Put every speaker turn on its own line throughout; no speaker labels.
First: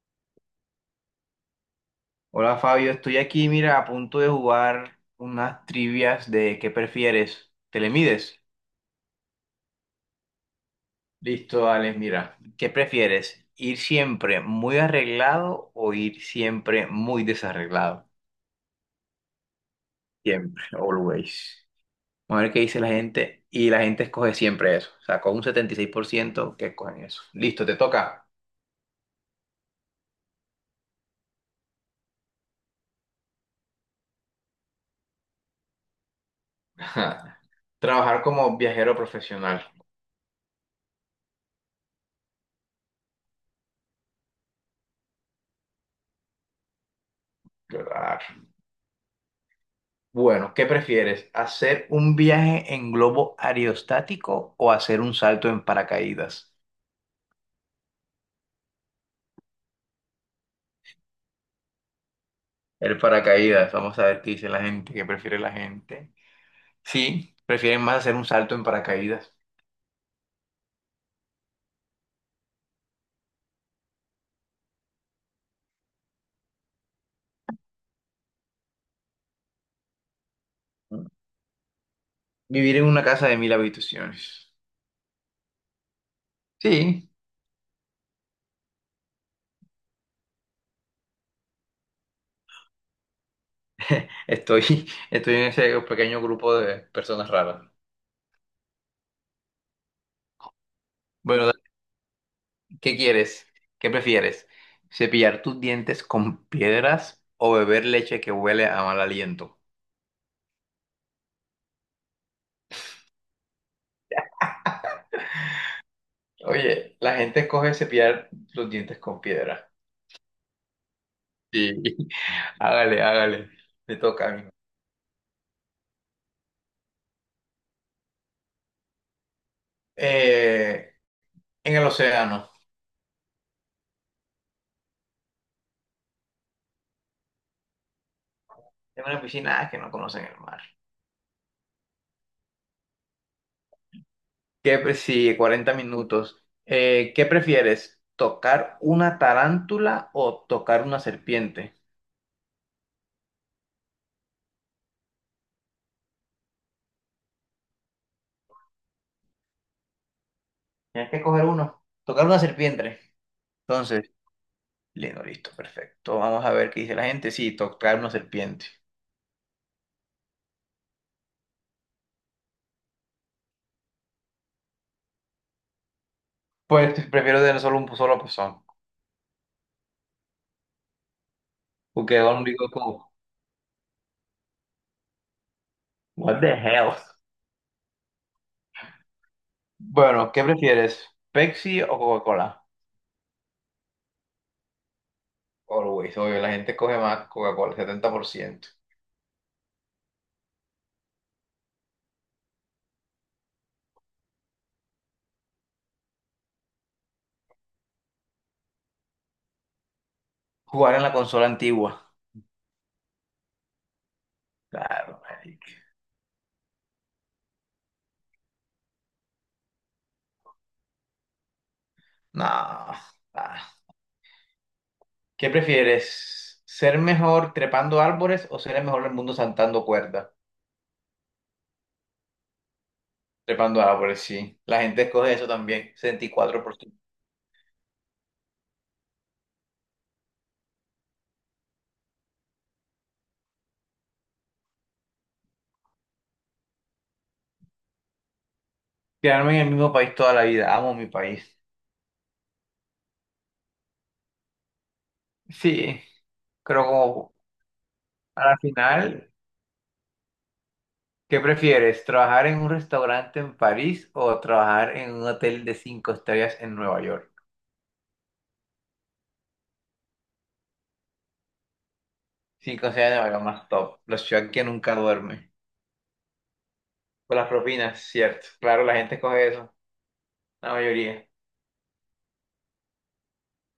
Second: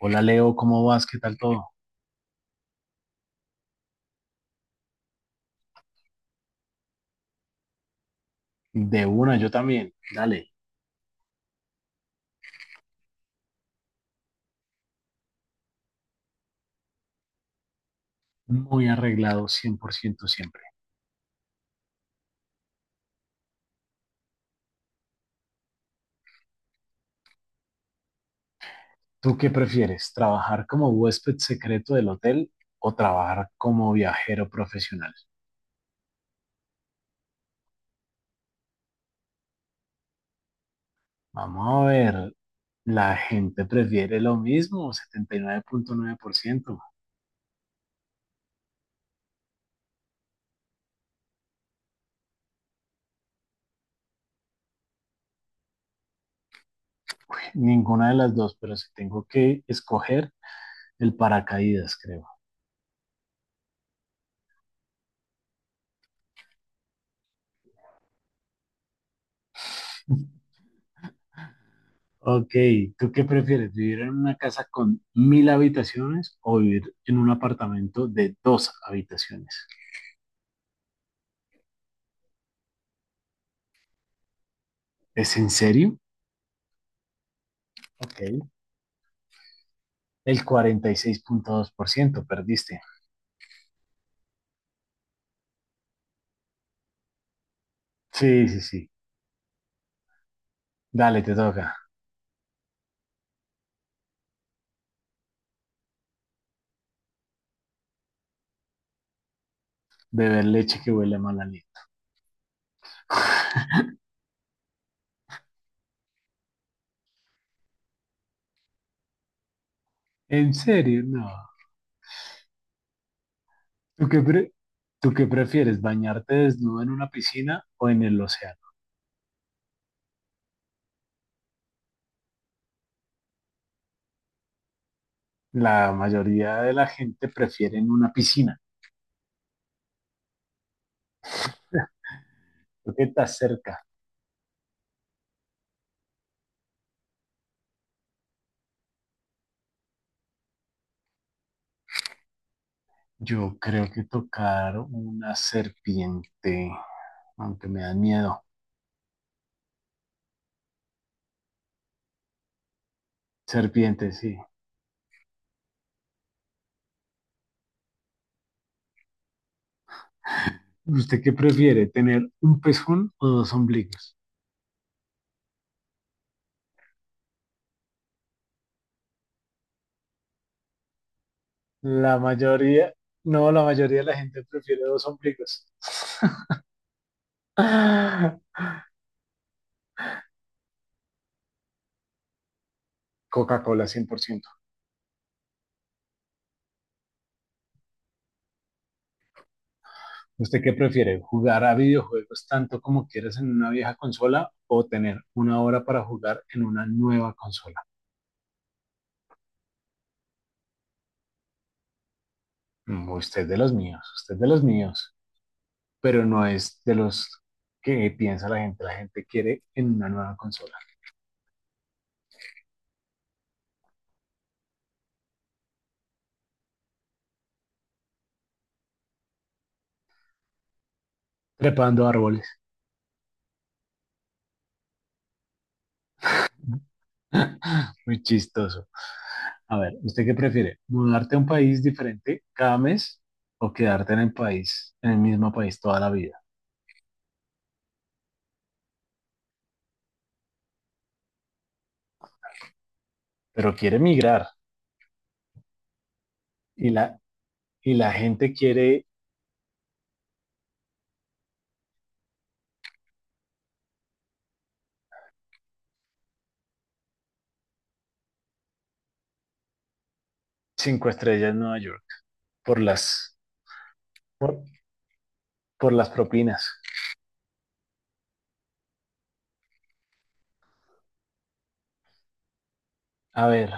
Hola Leo, ¿cómo vas? ¿Qué tal todo?
Hola Fabio, estoy aquí, mira, a punto de jugar unas trivias de ¿qué prefieres? ¿Te le mides?
De una, yo también. Dale,
Listo, Alex, mira, ¿qué prefieres? ¿Ir siempre muy arreglado o ir siempre muy desarreglado?
muy arreglado 100% siempre.
Siempre, always. A ver qué dice la gente y la gente escoge siempre eso. O sea, con un 76% que escogen eso. Listo, te toca.
¿Tú qué prefieres? ¿Trabajar como huésped secreto del hotel o trabajar como viajero profesional?
Trabajar como viajero profesional.
Vamos a ver, la gente prefiere lo mismo, setenta y nueve punto nueve por ciento.
Bueno, ¿qué prefieres? ¿Hacer un viaje en globo aerostático o hacer un salto en paracaídas?
Ninguna de las dos, pero si tengo que escoger el paracaídas, creo.
El paracaídas, vamos a ver qué dice la gente, qué prefiere la gente. Sí, prefieren más hacer un salto en paracaídas.
Ok, ¿tú qué prefieres? ¿Vivir en una casa con mil habitaciones o vivir en un apartamento de dos habitaciones?
Vivir en una casa de 1000 habitaciones.
¿Es en serio?
Sí,
Ok, el 46,2% perdiste.
estoy, estoy en ese pequeño grupo de personas raras.
Sí, sí, sí. Dale, te
Bueno,
toca.
¿qué quieres? ¿Qué prefieres? ¿Cepillar tus dientes con piedras o beber leche que huele a mal aliento?
Beber leche que huele a mal aliento.
Oye, la gente coge cepillar los dientes con piedra.
¿En serio? No.
Sí. Hágale, hágale. Me
¿Tú qué
toca a mí.
pre- ¿Tú qué prefieres? ¿Bañarte desnudo en una piscina o en el océano?
Eh, en el océano.
La mayoría de la gente prefiere en una piscina.
En una piscina ah, que no conocen el mar.
Creo que estás cerca.
Sí, 40 minutos. ¿Qué prefieres? ¿Tocar una tarántula o tocar una serpiente?
Yo creo que tocar una serpiente, aunque me dan miedo.
Tienes que coger uno. Tocar una serpiente.
Serpiente,
Entonces,
sí.
lindo, listo, perfecto. Vamos a ver qué dice la gente. Sí, tocar una serpiente.
¿Usted qué prefiere, tener un pezón o dos ombligos?
Pues prefiero tener solo un solo pezón. Porque
La
yo digo
mayoría,
como,
no, la mayoría de la gente prefiere dos ombligos.
what the hell? Bueno, ¿qué prefieres? ¿Pepsi o Coca-Cola?
Coca-Cola 100%.
Always, obvio, la gente coge más Coca-Cola, 70%.
¿Usted qué prefiere, jugar a videojuegos tanto como quieras en una vieja consola o tener una hora para jugar en una nueva consola?
Jugar en la consola antigua.
Usted de los míos, usted de los míos.
Claro, marica.
Pero no es de los que piensa la gente. La gente quiere en una nueva consola,
No. Ah. ¿Qué prefieres? ¿Ser mejor trepando árboles o ser el mejor del mundo saltando cuerdas?
trepando árboles.
Trepando árboles, sí. La gente escoge eso también, 64%.
Muy chistoso. A ver, ¿usted qué prefiere? ¿Mudarte a un país diferente cada mes o quedarte en el país, en el mismo país toda la vida?
Quedarme en el mismo país toda la vida. Amo mi país.
Pero quiere migrar
Sí, creo
y la,
como
y la
a
gente
la
quiere
final. ¿Qué prefieres, trabajar en un restaurante en París o trabajar en un hotel de cinco estrellas en Nueva York?
cinco estrellas en Nueva York por
Cinco estrellas en
las,
Nueva York, más top. La ciudad
por,
que nunca duerme.
por las propinas.
Por las propinas, cierto. Claro, la gente coge eso. La mayoría.
A ver,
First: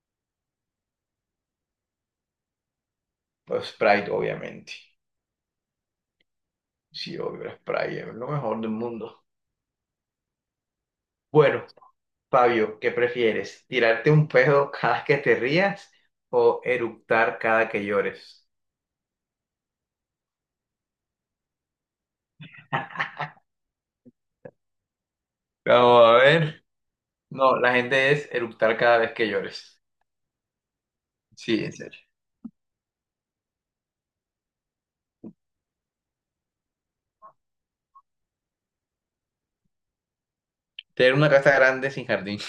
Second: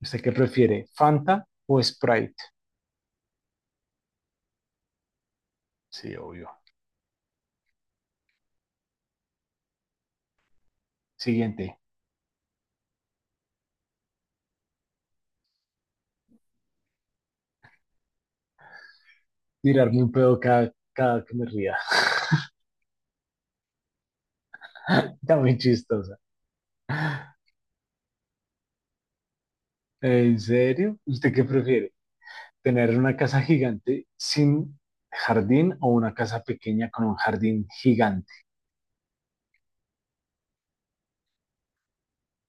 ¿usted qué prefiere? ¿Fanta o Sprite?
Pues Sprite, obviamente.
Sí, obvio.
Sí, obvio, la Sprite es lo mejor del mundo. Bueno,
Siguiente,
Fabio, ¿qué prefieres? ¿Tirarte un pedo cada que te rías o eructar cada que llores?
tirarme un pedo cada que me ría. Está muy
Vamos a
chistosa.
ver. No, la gente es eructar cada vez que llores.
¿En serio? ¿Usted qué
Sí, en
prefiere?
serio.
¿Tener una casa gigante sin jardín o una casa pequeña con un jardín gigante?
Tener una casa grande sin jardín.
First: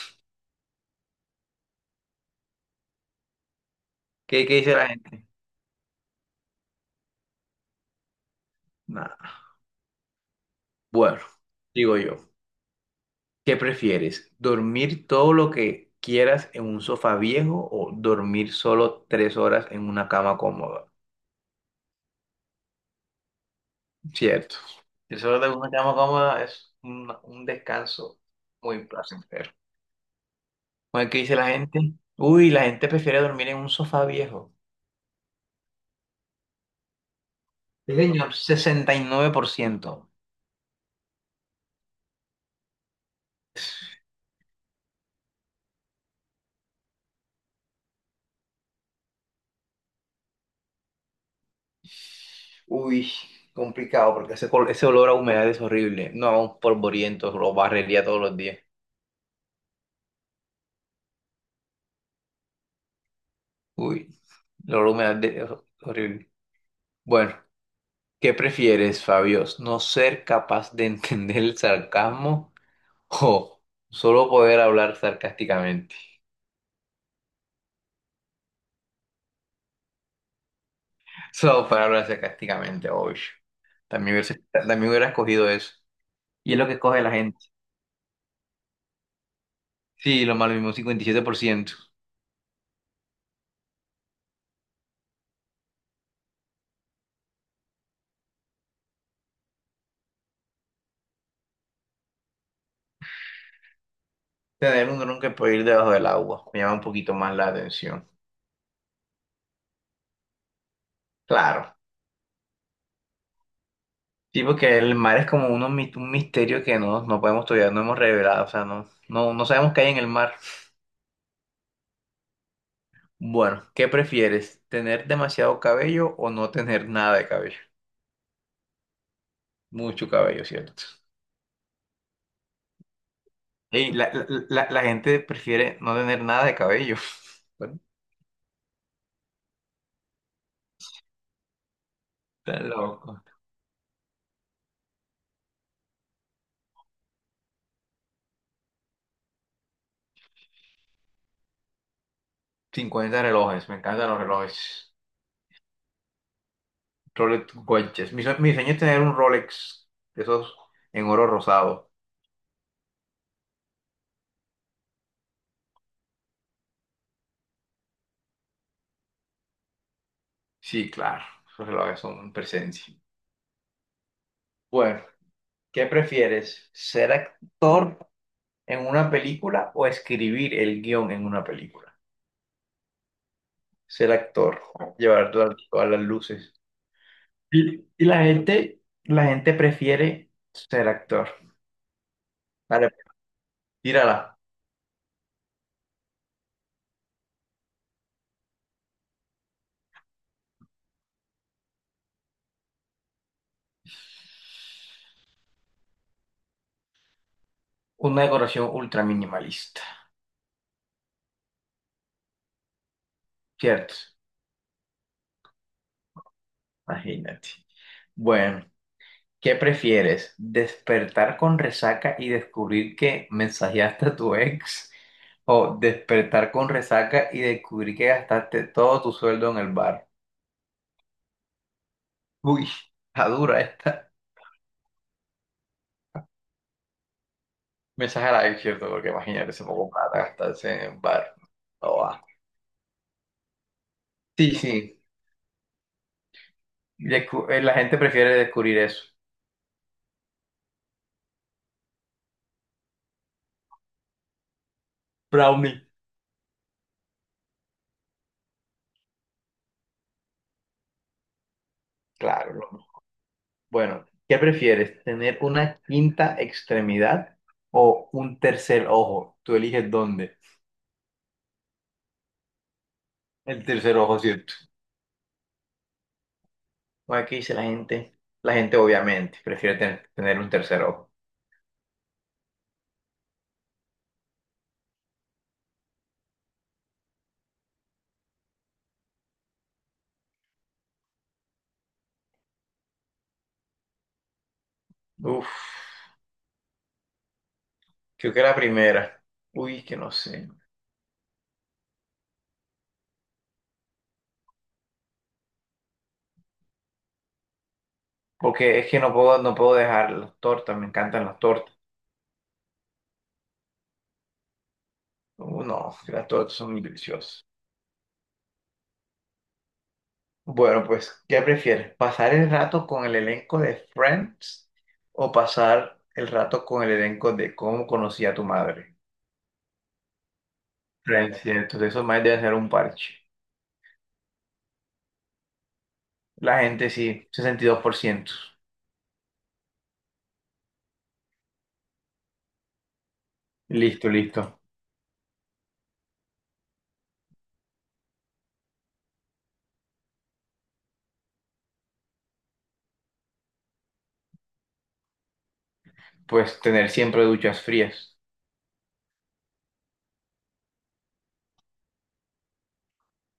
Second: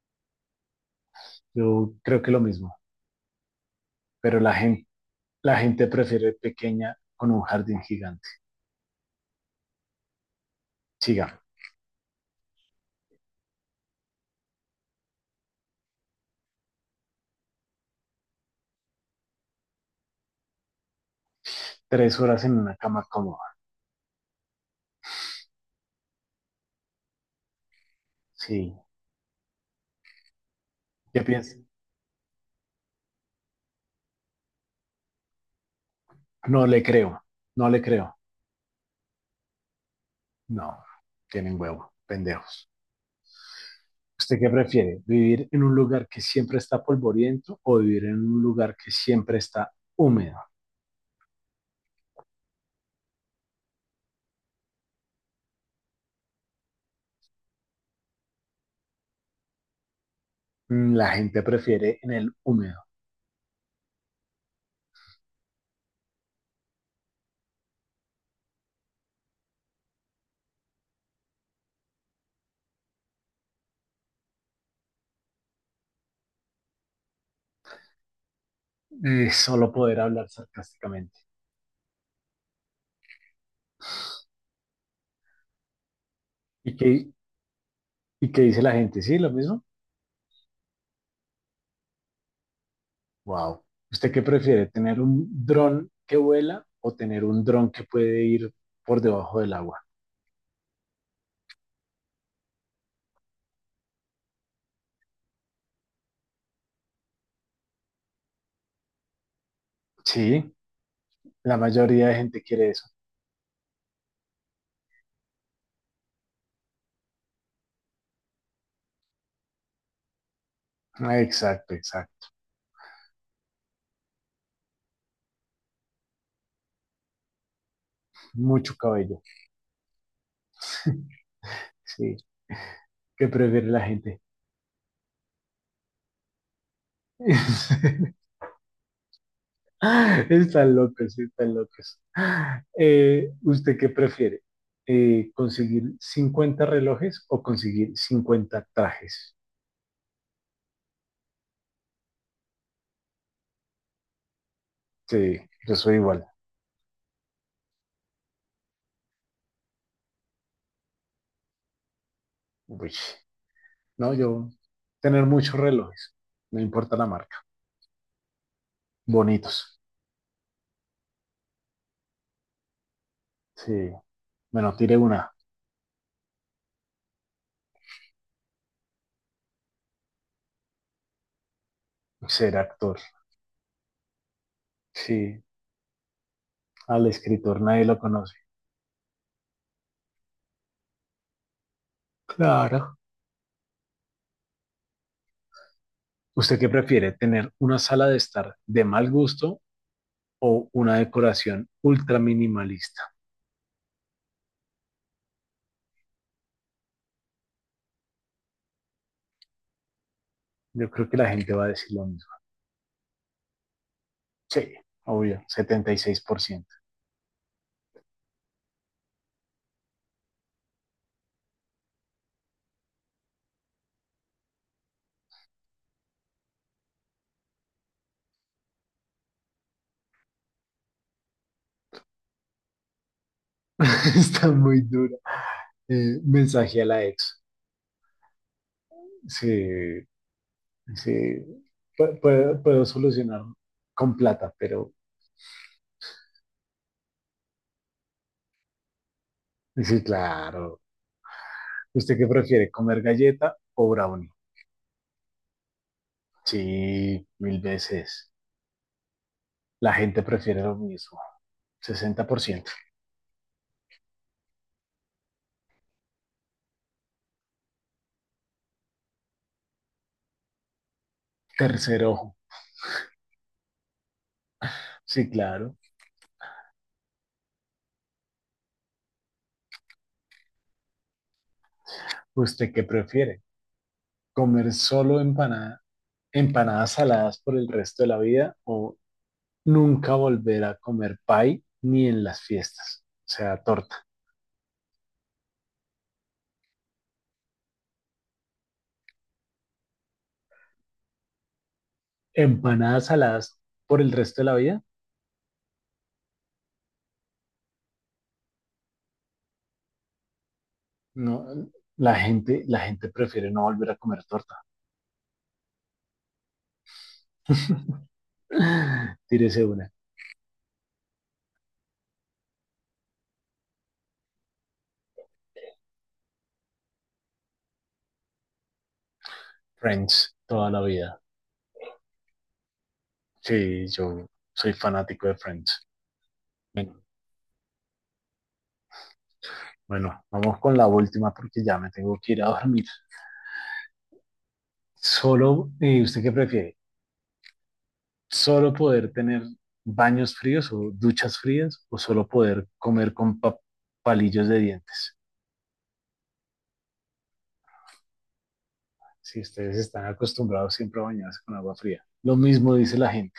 Yo creo que lo mismo, pero
¿Qué,
la
qué dice
gente,
la gente?
la gente prefiere pequeña con un jardín gigante.
Nada. Bueno,
Siga,
digo yo, ¿qué prefieres? ¿Dormir todo lo que quieras en un sofá viejo o dormir solo 3 horas en una cama cómoda?
3 horas en una cama cómoda.
Cierto. Tres horas en una cama cómoda es un descanso
Sí,
muy placentero. Bueno, ¿qué
¿qué
dice la
piensa?
gente? Uy, la gente prefiere dormir en un sofá viejo.
No le creo, no le
Sí,
creo.
señor, 69%.
No, tienen huevo, pendejos. ¿Usted qué prefiere? ¿Vivir en un lugar que siempre está polvoriento o vivir en un lugar que siempre está húmedo?
Uy, complicado porque ese olor a humedad es horrible. No, un polvoriento, lo barrería todos los días.
La gente prefiere en el húmedo,
Uy, el olor a humedad es horrible. Bueno, ¿qué prefieres, Fabios? ¿No ser capaz de entender el sarcasmo o solo poder hablar sarcásticamente?
solo poder hablar sarcásticamente.
Solo poder hablar sarcásticamente, obvio. También hubiera, también hubiera escogido eso. Y es lo que
¿Y
escoge
qué,
la gente.
y qué dice la gente? ¿Sí, lo mismo?
Sí, lo malo mismo, un 57%.
Wow. ¿Usted qué prefiere, tener un dron que vuela o tener un dron que puede ir por debajo del agua?
Tener un dron que puede ir debajo del agua me llama un poquito más la atención.
Sí, la
Claro.
mayoría de gente quiere eso.
Sí, porque el mar es como un misterio que no, no podemos todavía, no hemos revelado, o sea, no, no, no sabemos qué hay en el mar.
Ah, exacto, exacto.
Bueno, ¿qué prefieres? ¿Tener demasiado cabello o no tener nada de cabello?
Mucho cabello.
Mucho cabello, ¿cierto?
Sí, ¿qué prefiere la
Ey, la,
gente?
la, la- la gente prefiere no tener nada de cabello. Bueno,
Están locos, están locos.
está loco.
¿Usted qué prefiere? ¿Conseguir 50 relojes o conseguir 50 trajes?
50 relojes, me encantan los relojes.
Sí, yo soy igual.
Rolex Watches. Mi sueño es tener un Rolex, de esos en oro rosado.
Uy, no, yo tener muchos relojes, no importa la marca. Bonitos.
Sí, claro, esos relojes son presencia.
Sí, bueno, tire
Bueno.
una.
¿Qué prefieres? ¿Ser actor en una película o escribir el guión en una película?
Ser actor.
Ser actor, llevar
Sí,
todas, todas las luces.
al escritor
Y,
nadie lo
y la
conoce.
gente, la gente prefiere ser actor. Vale,
Claro.
tírala.
¿Usted qué prefiere? ¿Tener una sala de estar de mal gusto o una decoración ultra minimalista?
Una decoración ultra minimalista,
Yo creo que la gente va a decir lo mismo.
¿cierto?
Sí, obvio, 76%.
Imagínate. Bueno, ¿qué prefieres? ¿Despertar con resaca y descubrir que mensajeaste a tu ex? ¿O despertar con resaca y descubrir que gastaste todo tu sueldo en el bar? Uy, está dura esta.
Está muy dura. Mensaje a la ex.
Mensaje a la ex, ¿cierto? Porque imagínate, se poco
Sí,
plata gastarse en el
sí.
bar. No
Pu-
va.
puedo, puedo solucionar con plata,
Sí,
pero
sí. La gente prefiere descubrir eso.
sí, claro. ¿Usted qué prefiere, comer galleta o brownie?
Brownie.
Sí, mil veces. La gente prefiere lo mismo. Sesenta por
Claro.
ciento.
No. Bueno, ¿qué prefieres? ¿Tener una quinta extremidad o un tercer ojo? Tú eliges dónde.
Tercer ojo.
El tercer ojo, cierto.
Sí, claro.
Aquí dice la gente, obviamente prefiere tener un tercer ojo.
¿Usted qué prefiere? Comer solo empanadas saladas por el resto de la vida o nunca volver a comer pie ni en las fiestas, o sea, torta.
Uf, creo que la primera. Uy, que no sé.
Empanadas saladas por el resto de la vida,
Porque es que no puedo, no puedo dejar las tortas, me encantan las
no,
tortas.
la gente prefiere no volver a comer torta.
No, que las tortas son muy deliciosas.
Tírese una.
Bueno, pues, ¿qué prefieres? ¿Pasar el rato con el elenco de Friends o pasar el rato con el elenco de Cómo conocí a tu madre?
Friends, toda la vida.
Friends, cierto, de eso más debe ser un parche.
Sí, yo soy fanático de Friends.
La gente
Bueno,
sí, 62%.
bueno, vamos con la última porque ya me tengo que ir a dormir.
Listo, listo.
Solo, ¿usted qué prefiere? Solo poder tener baños fríos o duchas frías o solo poder comer con palillos de dientes.
Pues tener siempre duchas frías.
Si ustedes están acostumbrados siempre a bañarse con agua fría. Lo mismo dice la gente.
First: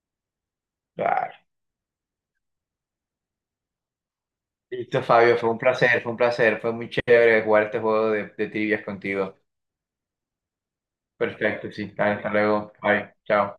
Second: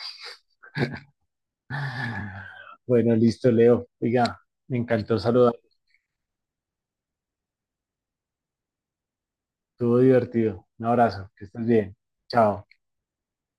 Claro.
Bueno, listo, Leo. Oiga, me
Listo,
encantó
Fabio, fue
saludar.
un placer, fue un placer, fue muy chévere jugar este juego de trivias contigo.
Estuvo divertido. Un abrazo. Que estés
Perfecto, sí.
bien.
Dale, hasta
Chao.
luego. Bye. Chao.